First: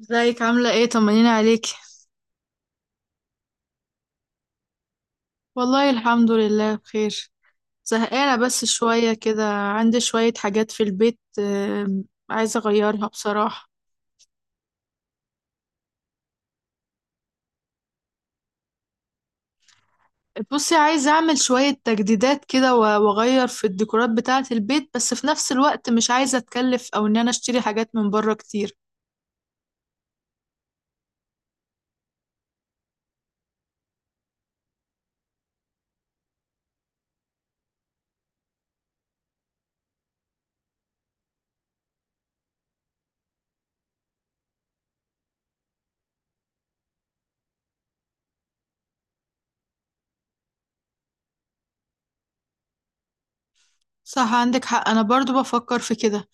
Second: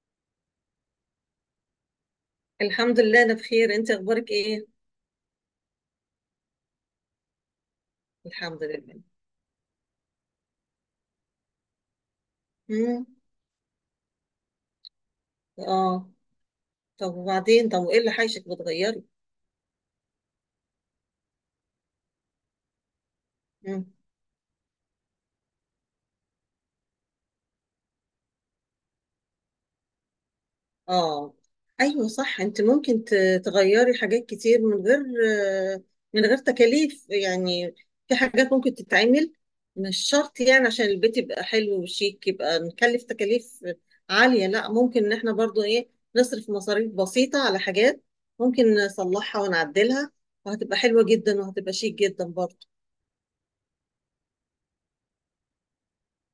ازيك؟ عاملة ايه؟ طمنيني عليكي. الحمد لله انا بخير. انت اخبارك ايه؟ والله الحمد لله بخير. زهقانة بس الحمد لله. شوية كده، عندي شوية حاجات في البيت عايزة اغيرها امم. بصراحة. اه. طب وبعدين، طب وايه اللي حايشك بتغيري؟ بصي، عايزة اعمل شوية تجديدات كده واغير في امم. الديكورات بتاعة البيت، بس في نفس الوقت مش عايزة اتكلف او ان انا اشتري حاجات من بره كتير. اه. ايوه صح. انت ممكن تغيري حاجات كتير من غير، آه، تكاليف يعني. في حاجات ممكن تتعمل. مش شرط يعني عشان البيت يبقى حلو وشيك يبقى نكلف تكاليف عالية. لا، ممكن ان احنا برضو ايه نصرف مصاريف بسيطة على حاجات ممكن نصلحها ونعدلها وهتبقى حلوة جدا وهتبقى شيك جدا برضو. صح، عندك حق، انا برضو بفكر في كده.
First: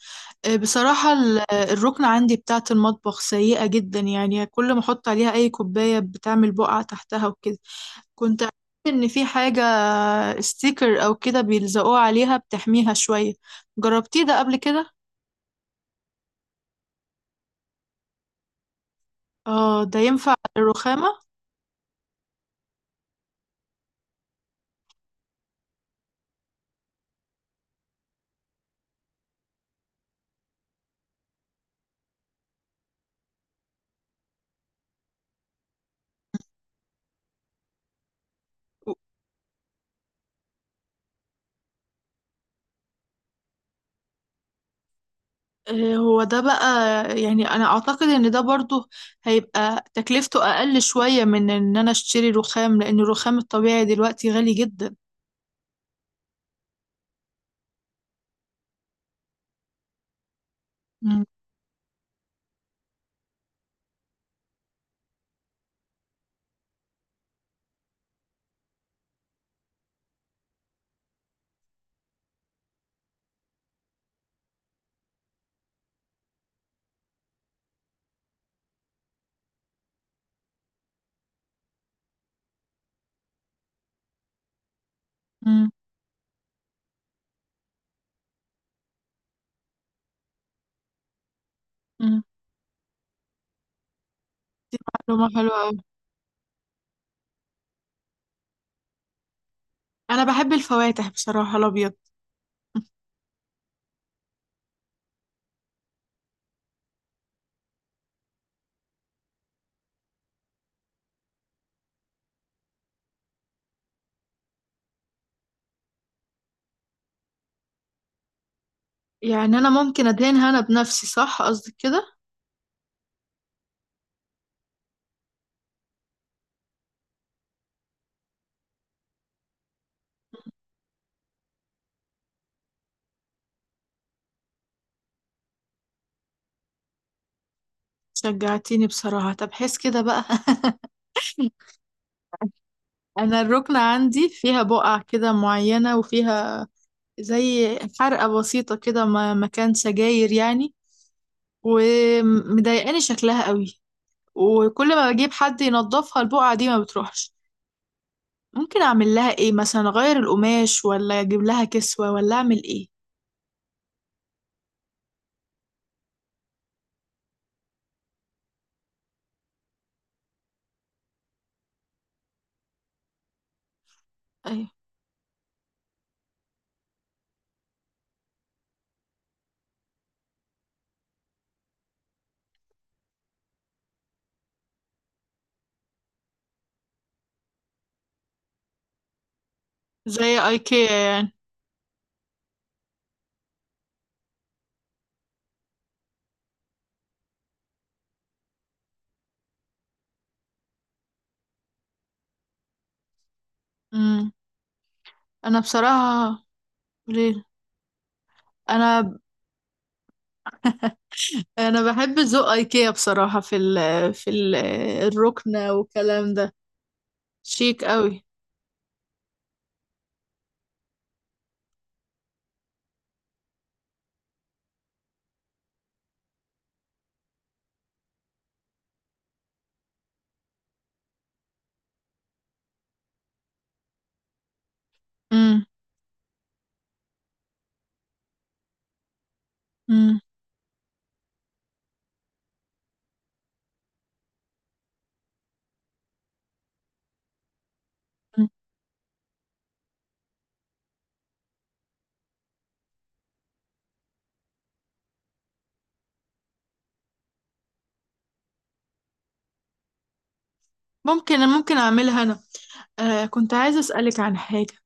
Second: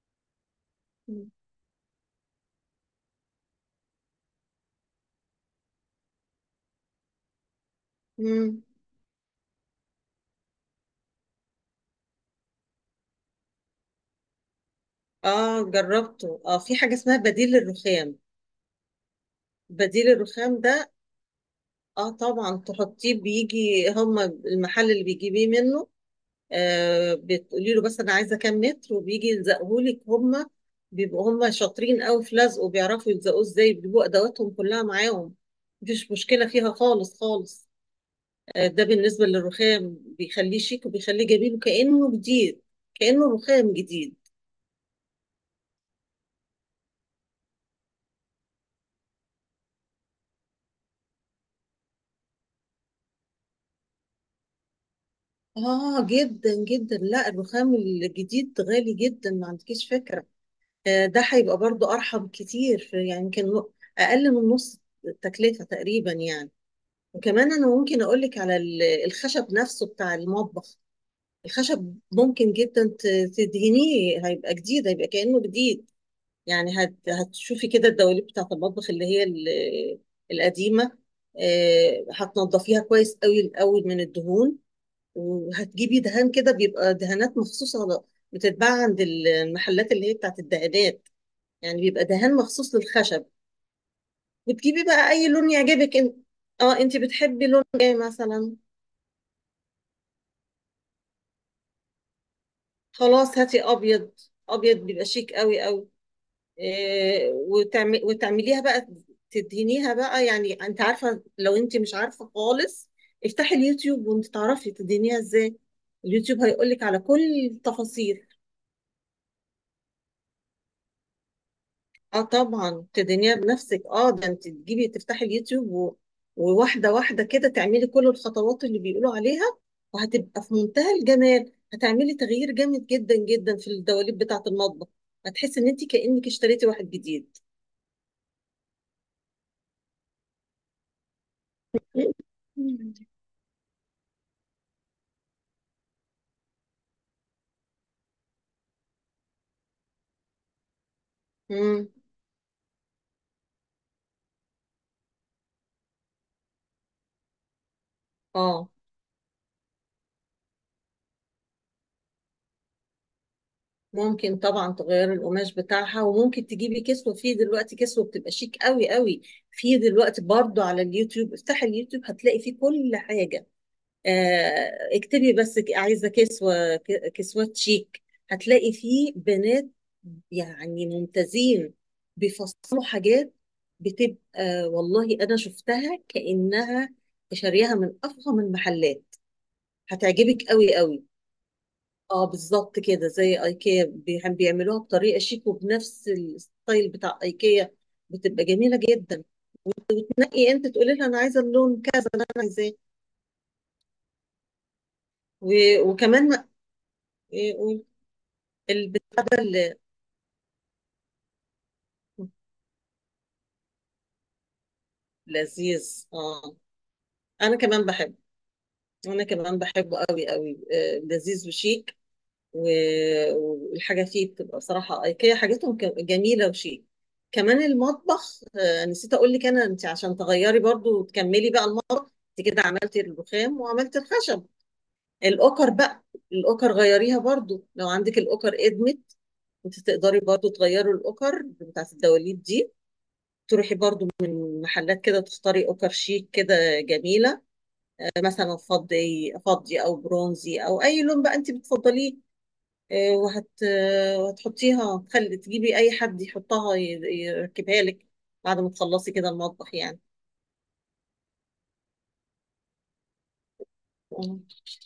بصراحة الركنة عندي بتاعة المطبخ سيئة جدا، يعني كل ما احط عليها اي كوباية بتعمل بقع تحتها وكده. كنت عارفة مم. إن في حاجة ستيكر أو كده بيلزقوه عليها بتحميها شوية. جربتيه ده قبل كده؟ اه جربته. اه، في حاجة اسمها بديل الرخام. اه، ده بديل ينفع الرخام ده الرخامة؟ اه طبعا تحطيه. بيجي هما المحل اللي بيجيبيه منه، بتقولي له بس انا عايزة كام متر وبيجي يلزقهولك هما. بيبقوا هما شاطرين قوي في لزقه وبيعرفوا يلزقوه ازاي. بيبقوا ادواتهم كلها معاهم. مفيش مشكلة فيها خالص خالص. ده بالنسبة للرخام، بيخليه شيك وبيخليه جميل وكأنه جديد، كأنه رخام جديد. هو ده بقى. يعني أنا أعتقد إن ده برضو هيبقى تكلفته أقل شوية من إن أنا أشتري رخام، لأن الرخام الطبيعي دلوقتي غالي جدا. آه جدا جدا. لا، الرخام الجديد غالي جدا، ما عندكيش فكرة. ده مم. هيبقى برضو أرحب كتير أقل من نص التكلفة تقريبا يعني. وكمان أنا ممكن أقولك على الخشب نفسه بتاع المطبخ. الخشب ممكن جدا تدهنيه، هيبقى جديد، هيبقى كأنه جديد. يعني هتشوفي كده الدواليب بتاعة المطبخ اللي هي القديمة. هتنضفيها كويس قوي الأول من الدهون، مم. وهتجيبي دهان كده، بيبقى دهانات مخصوص على بتتباع عند المحلات اللي هي بتاعت الدهانات. يعني بيبقى مم. دهان مخصوص للخشب. وتجيبي بقى اي معلومة لون حلوة أوي. يعجبك انت. اه انت بتحبي لون ايه مثلا؟ أنا بحب الفواتح بصراحة، الأبيض. خلاص هاتي ابيض. ابيض بيبقى شيك قوي قوي. إيه وتعمل وتعمليها بقى، تدهنيها بقى يعني. انت عارفه؟ لو انت مش عارفه خالص افتحي اليوتيوب وانت تعرفي تدهنيها ازاي. اليوتيوب هيقولك على كل التفاصيل. يعني أنا ممكن أدهنها أنا بنفسي، صح قصدك كده؟ اه طبعا تدينيها بنفسك. اه، ده انت تجيبي، تفتحي اليوتيوب و... وواحده واحده كده تعملي كل الخطوات اللي بيقولوا عليها. وهتبقى في منتهى الجمال. هتعملي تغيير جامد جدا جدا في الدواليب بتاعه المطبخ. هتحسي ان انت كانك اشتريتي واحد جديد. شجعتيني بصراحة، طب حس كده بقى. انا الركنة عندي فيها بقع كده معينة، وفيها زي حرقة بسيطة كده، مكان سجاير يعني. امم. ومضايقاني شكلها قوي، وكل ما بجيب حد ينظفها البقعة دي ما بتروحش. اه، ممكن اعمل لها ايه مثلا، اغير القماش ولا اجيب لها كسوة ولا اعمل ايه؟ ممكن طبعا تغيري القماش بتاعها، وممكن تجيبي كسوه. في دلوقتي كسوه بتبقى شيك قوي قوي. في دلوقتي برضو على اليوتيوب، افتحي اليوتيوب هتلاقي فيه كل حاجه. ايوه. اكتبي بس عايزة كسوة، كسوات شيك. هتلاقي فيه بنات يعني ممتازين بيفصلوا حاجات، بتبقى والله أنا شفتها كأنها شاريها من أفخم المحلات. زي هتعجبك قوي ايكيا قوي. يعني. اه بالظبط كده زي ايكيا. بيعملوها بطريقة شيك وبنفس الستايل بتاع ايكيا. بتبقى جميلة جدا. تنقي انت، تقولي لها انا عايزة اللون كذا اللي انا عايزاه. امم. انا و- وكمان بصراحة. ما- ليه. إيه، قولي. انا. البتاع ده انا بحب ذوق ايكيا بصراحة، في ال، في ال، الركنة لذيذ والكلام ده. اه. انا كمان شيك بحب، قوي. انا كمان بحبه قوي قوي. لذيذ وشيك. و- والحاجه فيه بتبقى صراحه ايكيا حاجتهم جميله وشيك. كمان المطبخ، نسيت اقول لك انا انت عشان تغيري برضو وتكملي بقى المطبخ. انت كده عملتي الرخام وعملتي الخشب. امم. الاوكر بقى، الاوكر غيريها برضو. لو عندك الاوكر ادمت، انت تقدري برضو تغيري الاوكر بتاعت الدواليب دي. تروحي برضو من محلات كده تختاري اوكر شيك كده جميله. مثلا فضي فضي او برونزي او اي لون بقى انت بتفضليه. وهتحطيها، تخلي تجيبي اي حد يحطها يركبها لك بعد ما تخلصي كده المطبخ يعني. ممكن، اعملها انا. آه، كنت عايزة اسألك عن آه، حاجة.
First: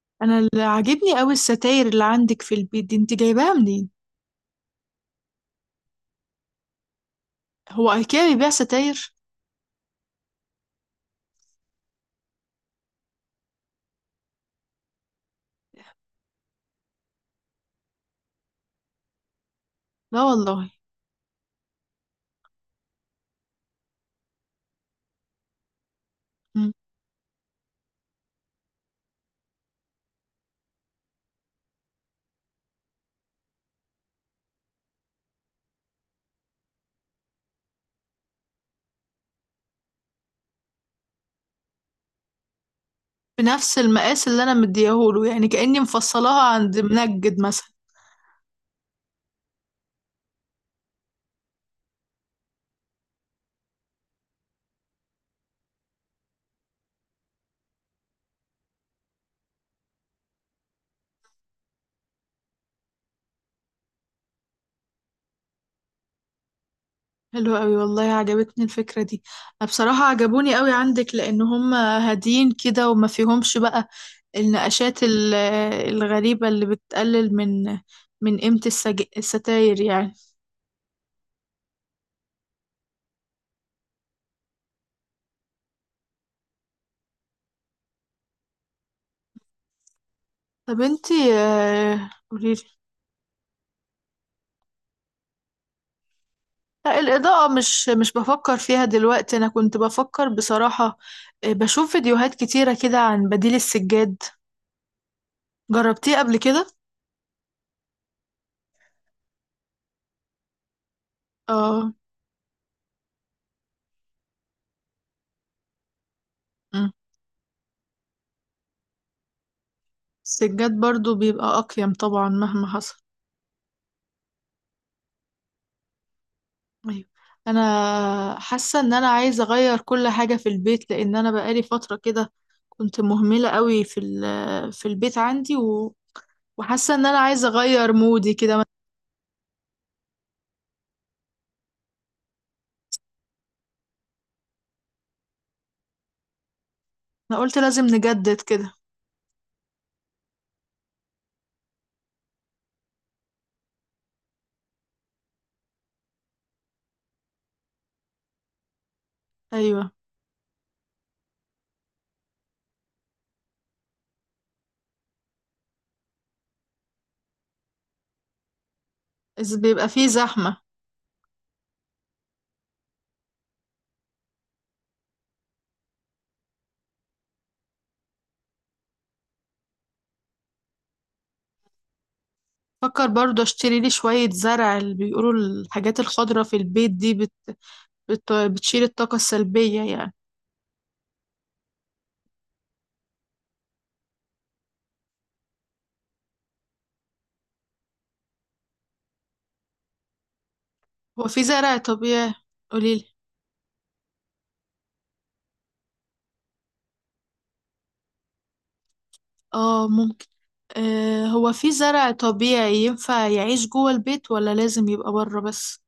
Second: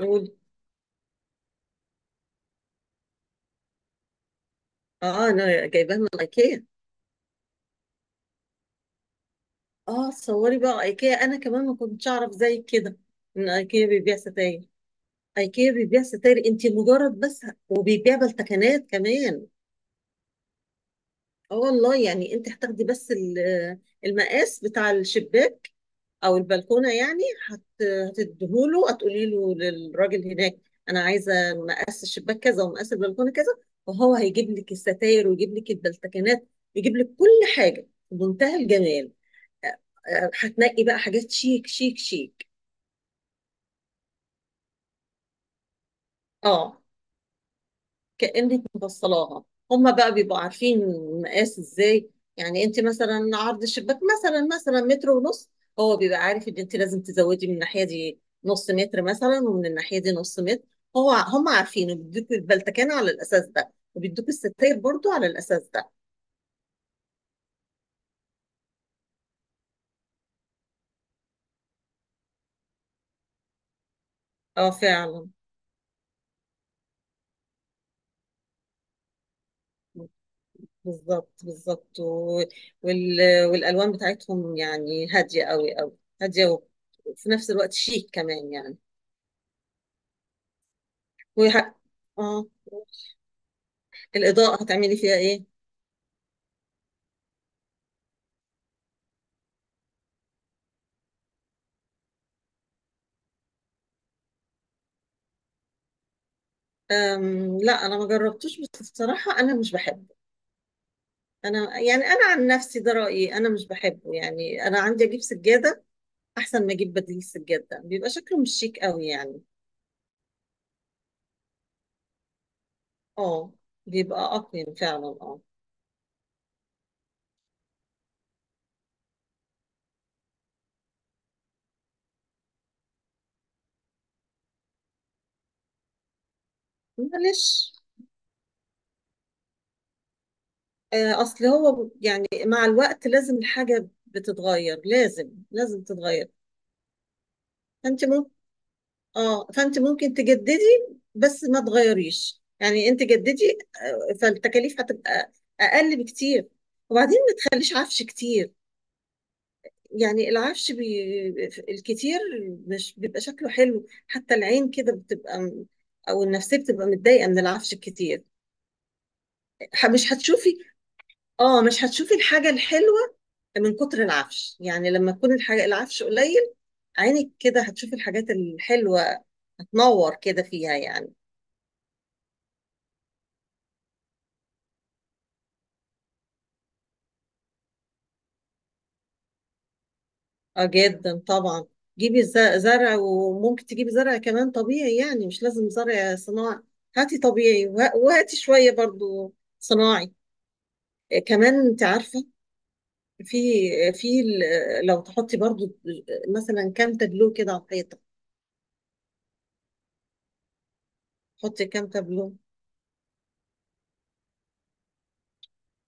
قولي. انا اللي عاجبني قوي الستاير اللي عندك في البيت دي، انت جايباها منين؟ اه انا جايباها من ايكيا. هو ايكيا بيبيع ستاير؟ اه تصوري بقى ايكيا! انا كمان ما كنتش اعرف زي كده ان ايكيا بيبيع ستاير. ايكيا بيبيع ستاير انت، مجرد بس، وبيبيع بالتكنات كمان. لا والله. اه والله. يعني انت هتاخدي بس المقاس بتاع الشباك او مم. البلكونه يعني. هت... هتديهوله، هتقولي له للراجل هناك انا عايزه مقاس الشباك كذا ومقاس البلكونه كذا. وهو هيجيب لك الستاير ويجيب لك البلتكنات ويجيب لك كل حاجه بمنتهى الجمال. آه، هتنقي بقى حاجات شيك شيك شيك. بنفس المقاس اللي انا مديهوله، يعني كأني مفصلاها عند اه منجد مثلا. كأنك مبصلاها. هما بقى بيبقوا عارفين المقاس ازاي. يعني انت مثلا عرض الشباك مثلا مثلا متر ونص، هو بيبقى عارف ان انت لازم تزودي من الناحية دي نص متر مثلا ومن الناحية دي نص متر. هو هم عارفين، وبيدوك البلتكان على الأساس ده وبيدوك الستاير برضو على الأساس ده. حلو قوي والله، عجبتني الفكرة دي. أنا بصراحة عجبوني قوي عندك، لان هم هادين كده وما فيهمش بقى اه النقشات فعلا. الغريبة اللي بتقلل من، من قيمة السج... الستاير يعني. بالظبط بالظبط. وال... والألوان بتاعتهم يعني هادية قوي قوي هادية، وفي نفس الوقت شيك كمان يعني. طب انتي، ويح... اه. قوليلي. الإضاءة هتعملي فيها إيه؟ لا، الإضاءة مش بفكر فيها دلوقتي. أنا كنت بفكر بصراحة، بشوف فيديوهات كتيرة كده عن بديل السجاد. جربتيه قبل كده؟ أم لا، أنا ما جربتوش بس بصراحة أنا مش بحبه. أنا اه. يعني أنا عن نفسي ده رأيي. أنا مش بحبه يعني. أنا عندي أجيب سجادة أحسن ما مم. أجيب بديل السجادة. بيبقى شكله مش شيك قوي يعني. السجاد برضو بيبقى أقيم طبعا مهما حصل. أه بيبقى أقيم فعلا أه. أيوة. أنا حاسة إن أنا عايزة أغير كل حاجة في البيت، لأن أنا بقالي فترة كده كنت مهملة قوي في ال، في البيت عندي، وحاسة إن أنا عايزة معلش، أغير مودي كده. أصل هو يعني مع الوقت لازم الحاجة بتتغير، لازم لازم تتغير. أنا قلت لازم فأنت، نجدد كده. اه فانت ممكن تجددي بس ما تغيريش. يعني انت جددي. فالتكاليف هتبقى اقل بكتير. وبعدين ما تخليش عفش كتير. أيوة. يعني الكتير مش بيبقى شكله حلو. حتى العين كده بتبقى او النفسيه بتبقى متضايقه من العفش الكتير. إذ بيبقى فيه مش هتشوفي. زحمة. اه مش هتشوفي الحاجه الحلوه من كتر العفش يعني. لما تكون الحاجه العفش قليل، عينك كده هتشوفي الحاجات الحلوه، هتنور كده فيها يعني. فكر برضه اشتري لي شوية زرع، اللي بيقولوا الحاجات الخضرة في البيت دي بت... بت... بتشيل الطاقة السلبية يعني. اه جدا طبعا. جيبي زرع، وممكن تجيبي زرع كمان طبيعي يعني مش لازم زرع صناعي. هاتي طبيعي وهاتي شوية برضو صناعي. هو في كمان زرع انت عارفة طبيعي؟ قوليلي. في، في لو تحطي برضو مثلا كام تابلو كده على الحيطة. اه ممكن. آه، هو حطي في كام زرع تابلو. طبيعي ينفع يعيش جوه البيت ولا لازم يبقى بره بس؟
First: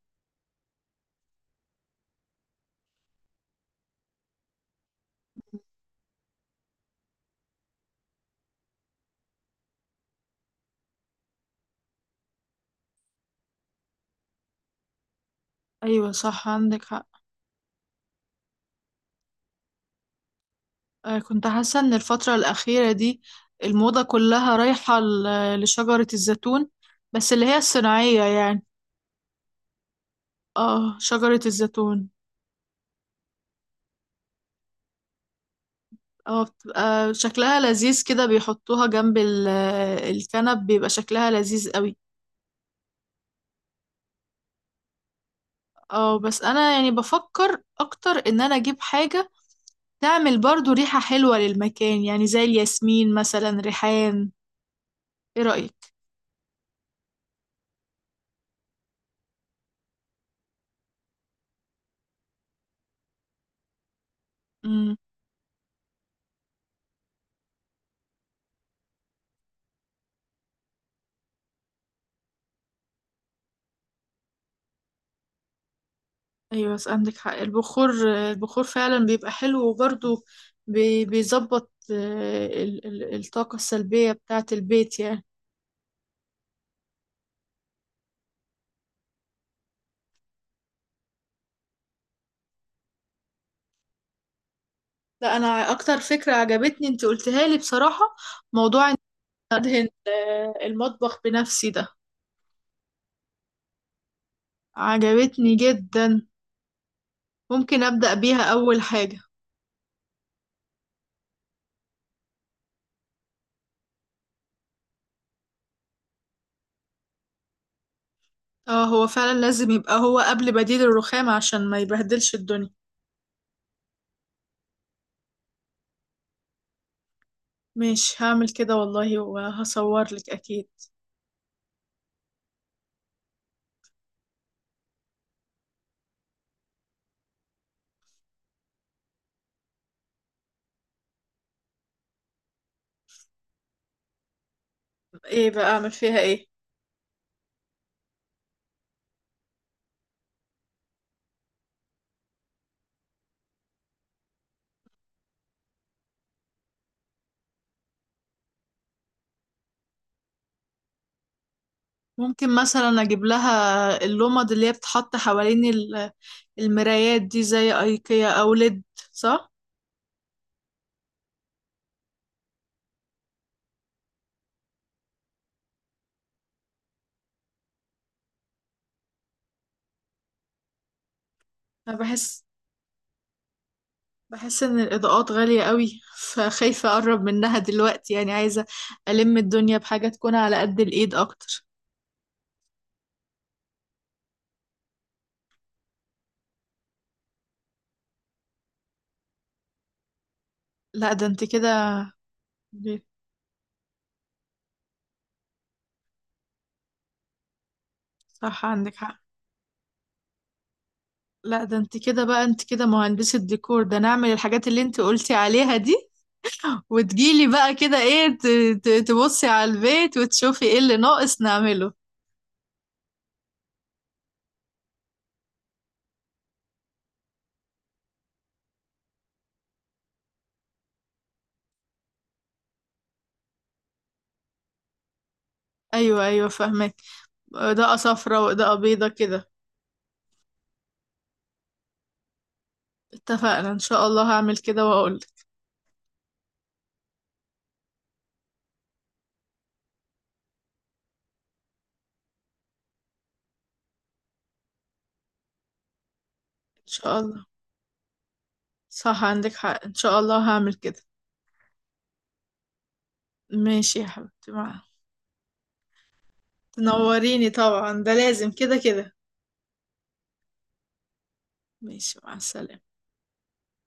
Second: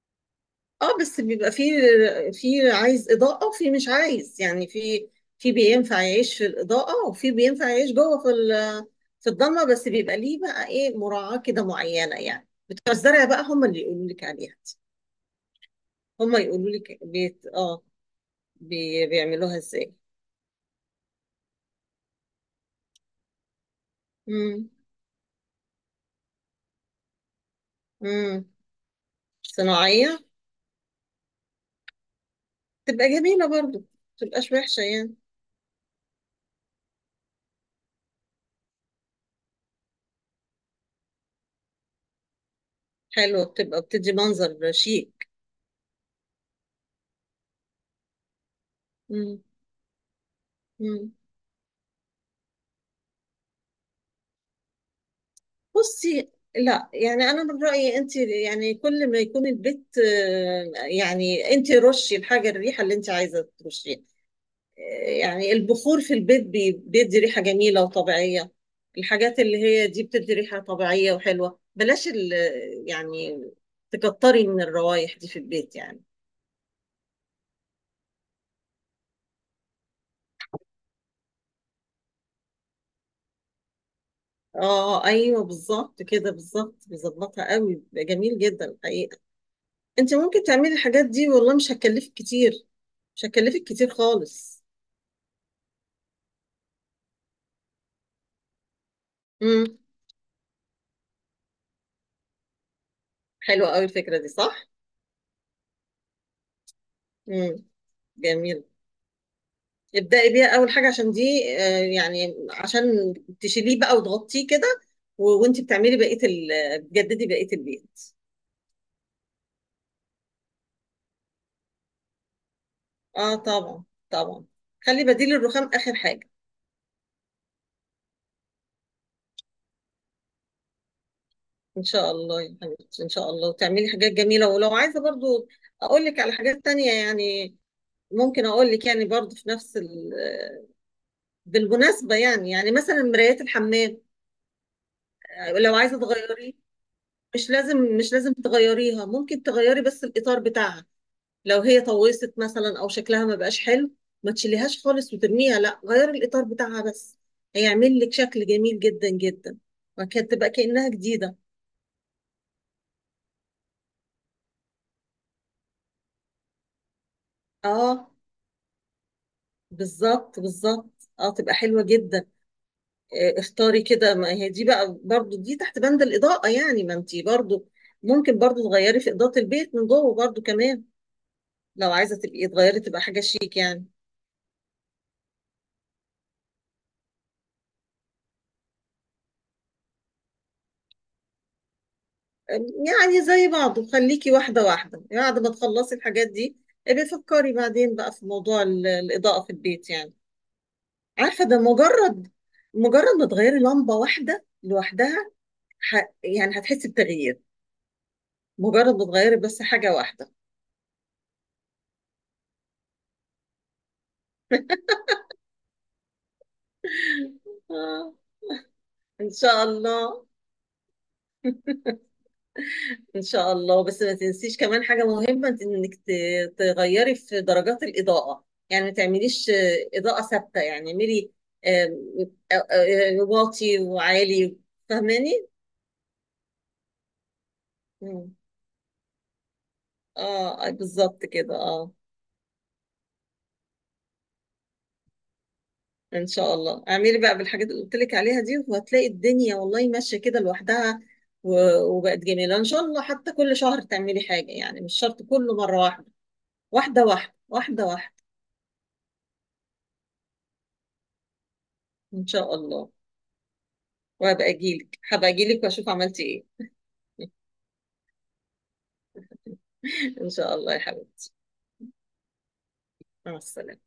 اه بس بيبقى في، في عايز اضاءه وفي مش عايز يعني. في، في بينفع يعيش في الاضاءه وفي بينفع يعيش جوه في في الضلمه. بس بيبقى ليه بقى ايه مراعاه كده معينه يعني. بتوع الزرع بقى هم اللي يقولوا لك عليها دي. ايوه هم صح، يقولوا عندك لك حق. بيت اه بيعملوها ازاي. آه، كنت حاسة ان الفترة الأخيرة دي الموضة كلها امم. رايحة لشجرة الزيتون. بس اللي هي الصناعية امم. يعني. صناعيه اه، شجرة الزيتون. تبقى جميله برضو، ما تبقاش وحشه يعني. اه بتبقى شكلها لذيذ كده، بيحطوها جنب الكنب، بيبقى شكلها لذيذ قوي. حلوه بتبقى، بتدي منظر شيك. اه بس انا يعني بفكر اكتر ان انا اجيب حاجة امم. تعمل برضو ريحة إمم. حلوة للمكان، يعني زي الياسمين مثلا، ريحان. ايه رأيك؟ بصي لا يعني. انا من رايي انت يعني كل ما يكون البيت، يعني انت رشي الحاجه الريحه اللي انت عايزه ترشيها. آه، امم. يعني البخور في البيت بيدي ريحه جميله وطبيعيه. الحاجات اللي هي دي بتدي ريحه طبيعيه وحلوه. بلاش ال، يعني تكتري من الروايح دي في البيت يعني. ايوه بس عندك حق، البخور. البخور فعلا بيبقى حلو، وبرضو بيظبط الطاقة السلبية بتاعة البيت اه يعني. ايوه بالظبط كده، بالظبط بيظبطها قوي. بيبقى جميل جدا الحقيقه. انت ممكن تعملي الحاجات دي والله مش هتكلفك كتير، مش هتكلفك كتير خالص. لا انا. اكتر فكرة عجبتني انت قلتها لي بصراحة، موضوع امم. أدهن المطبخ بنفسي ده. حلوة قوي الفكرة دي، صح؟ عجبتني جدا. امم. ممكن أبدأ بيها جميل. أول حاجة. ابدأي بيها أول حاجة عشان دي، يعني عشان تشيليه بقى وتغطيه كده وانت بتعملي بقية ال، بتجددي بقية البيت. اه هو فعلا لازم يبقى هو قبل بديل الرخام عشان ما يبهدلش الدنيا. اه طبعا، طبعا. خلي بديل الرخام آخر حاجة. مش هعمل كده والله، وهصور لك أكيد. ان شاء الله يا حبيبتي، ان شاء الله. وتعملي حاجات جميلة. ولو عايزة برضو اقول لك على حاجات تانية يعني، ممكن اقول لك يعني برضو في نفس ال... بالمناسبة يعني، يعني مثلا مرايات الحمام، ايه بقى لو أعمل عايزة فيها ايه؟ تغيري مش لازم، مش لازم تغيريها. ممكن تغيري بس الإطار بتاعها. لو هي طوست مثلا أو شكلها ما بقاش حلو، ما تشيليهاش خالص وترميها. لا، غيري الإطار بتاعها بس. هيعمل لك شكل جميل جدا جدا، وكانت تبقى كأنها جديدة. ممكن مثلا أجيب لها اللمض اللي هي بتحط حوالين المرايات دي، زي اه أيكيا أو ليد، صح؟ بالظبط بالظبط اه، تبقى حلوة جدا. اختاري كده. ما هي دي بقى برضو دي تحت بند الإضاءة يعني. ما انتي برضو ممكن برضو تغيري في إضاءة البيت من جوه برضو كمان. لو أنا عايزة بحس، تبقي تغيري تبقى حاجة شيك يعني. ان الاضاءات غالية قوي، فخايفة اقرب منها دلوقتي. يعني عايزة الم الدنيا بحاجة تكون على قد الايد اكتر. يعني زي بعضه، خليكي واحدة واحدة يعني. بعد ما تخلصي الحاجات دي ابقي فكري بعدين بقى في موضوع الإضاءة في البيت يعني. لا ده انت عارفة، ده كده. مجرد، مجرد ما تغيري لمبة واحدة لوحدها ح... يعني هتحسي بتغيير. صح مجرد عندك ما حق. تغيري بس حاجة واحدة. لا ده انت كده بقى، انت كده مهندسة ديكور، ده نعمل الحاجات اللي انت قلتي عليها دي، وتجيلي بقى كده، آه. ايه، إن تبصي شاء على البيت الله. وتشوفي ايه اللي ناقص نعمله. ان شاء الله. بس ما تنسيش كمان حاجه مهمه. انك تغيري في درجات الاضاءه. يعني ما تعمليش اضاءه ثابته. يعني اعملي آه، واطي وعالي. فاهماني؟ ايوه ايوه، فاهمك. اضاءة مم. صفراء واضاءة بيضة كده. اه بالظبط كده اه. اتفقنا، ان شاء الله هعمل كده واقولك. ان شاء الله. اعملي بقى بالحاجات اللي قلت لك عليها دي، وهتلاقي الدنيا والله ماشيه كده لوحدها وبقت جميله ان شاء الله. حتى كل شهر تعملي حاجه، يعني مش شرط كله مره واحده. ان واحده شاء الله. واحده، واحده واحده. صح عندك حق، ان شاء الله هعمل كده. ان شاء الله. ماشي يا حبيبتي، وهبقى مع. اجيلك، هبقى اجيلك واشوف عملتي ايه. تنوريني طبعا، ده لازم كده كده. ان شاء الله يا حبيبتي. ماشي، مع السلامة. مع السلامة.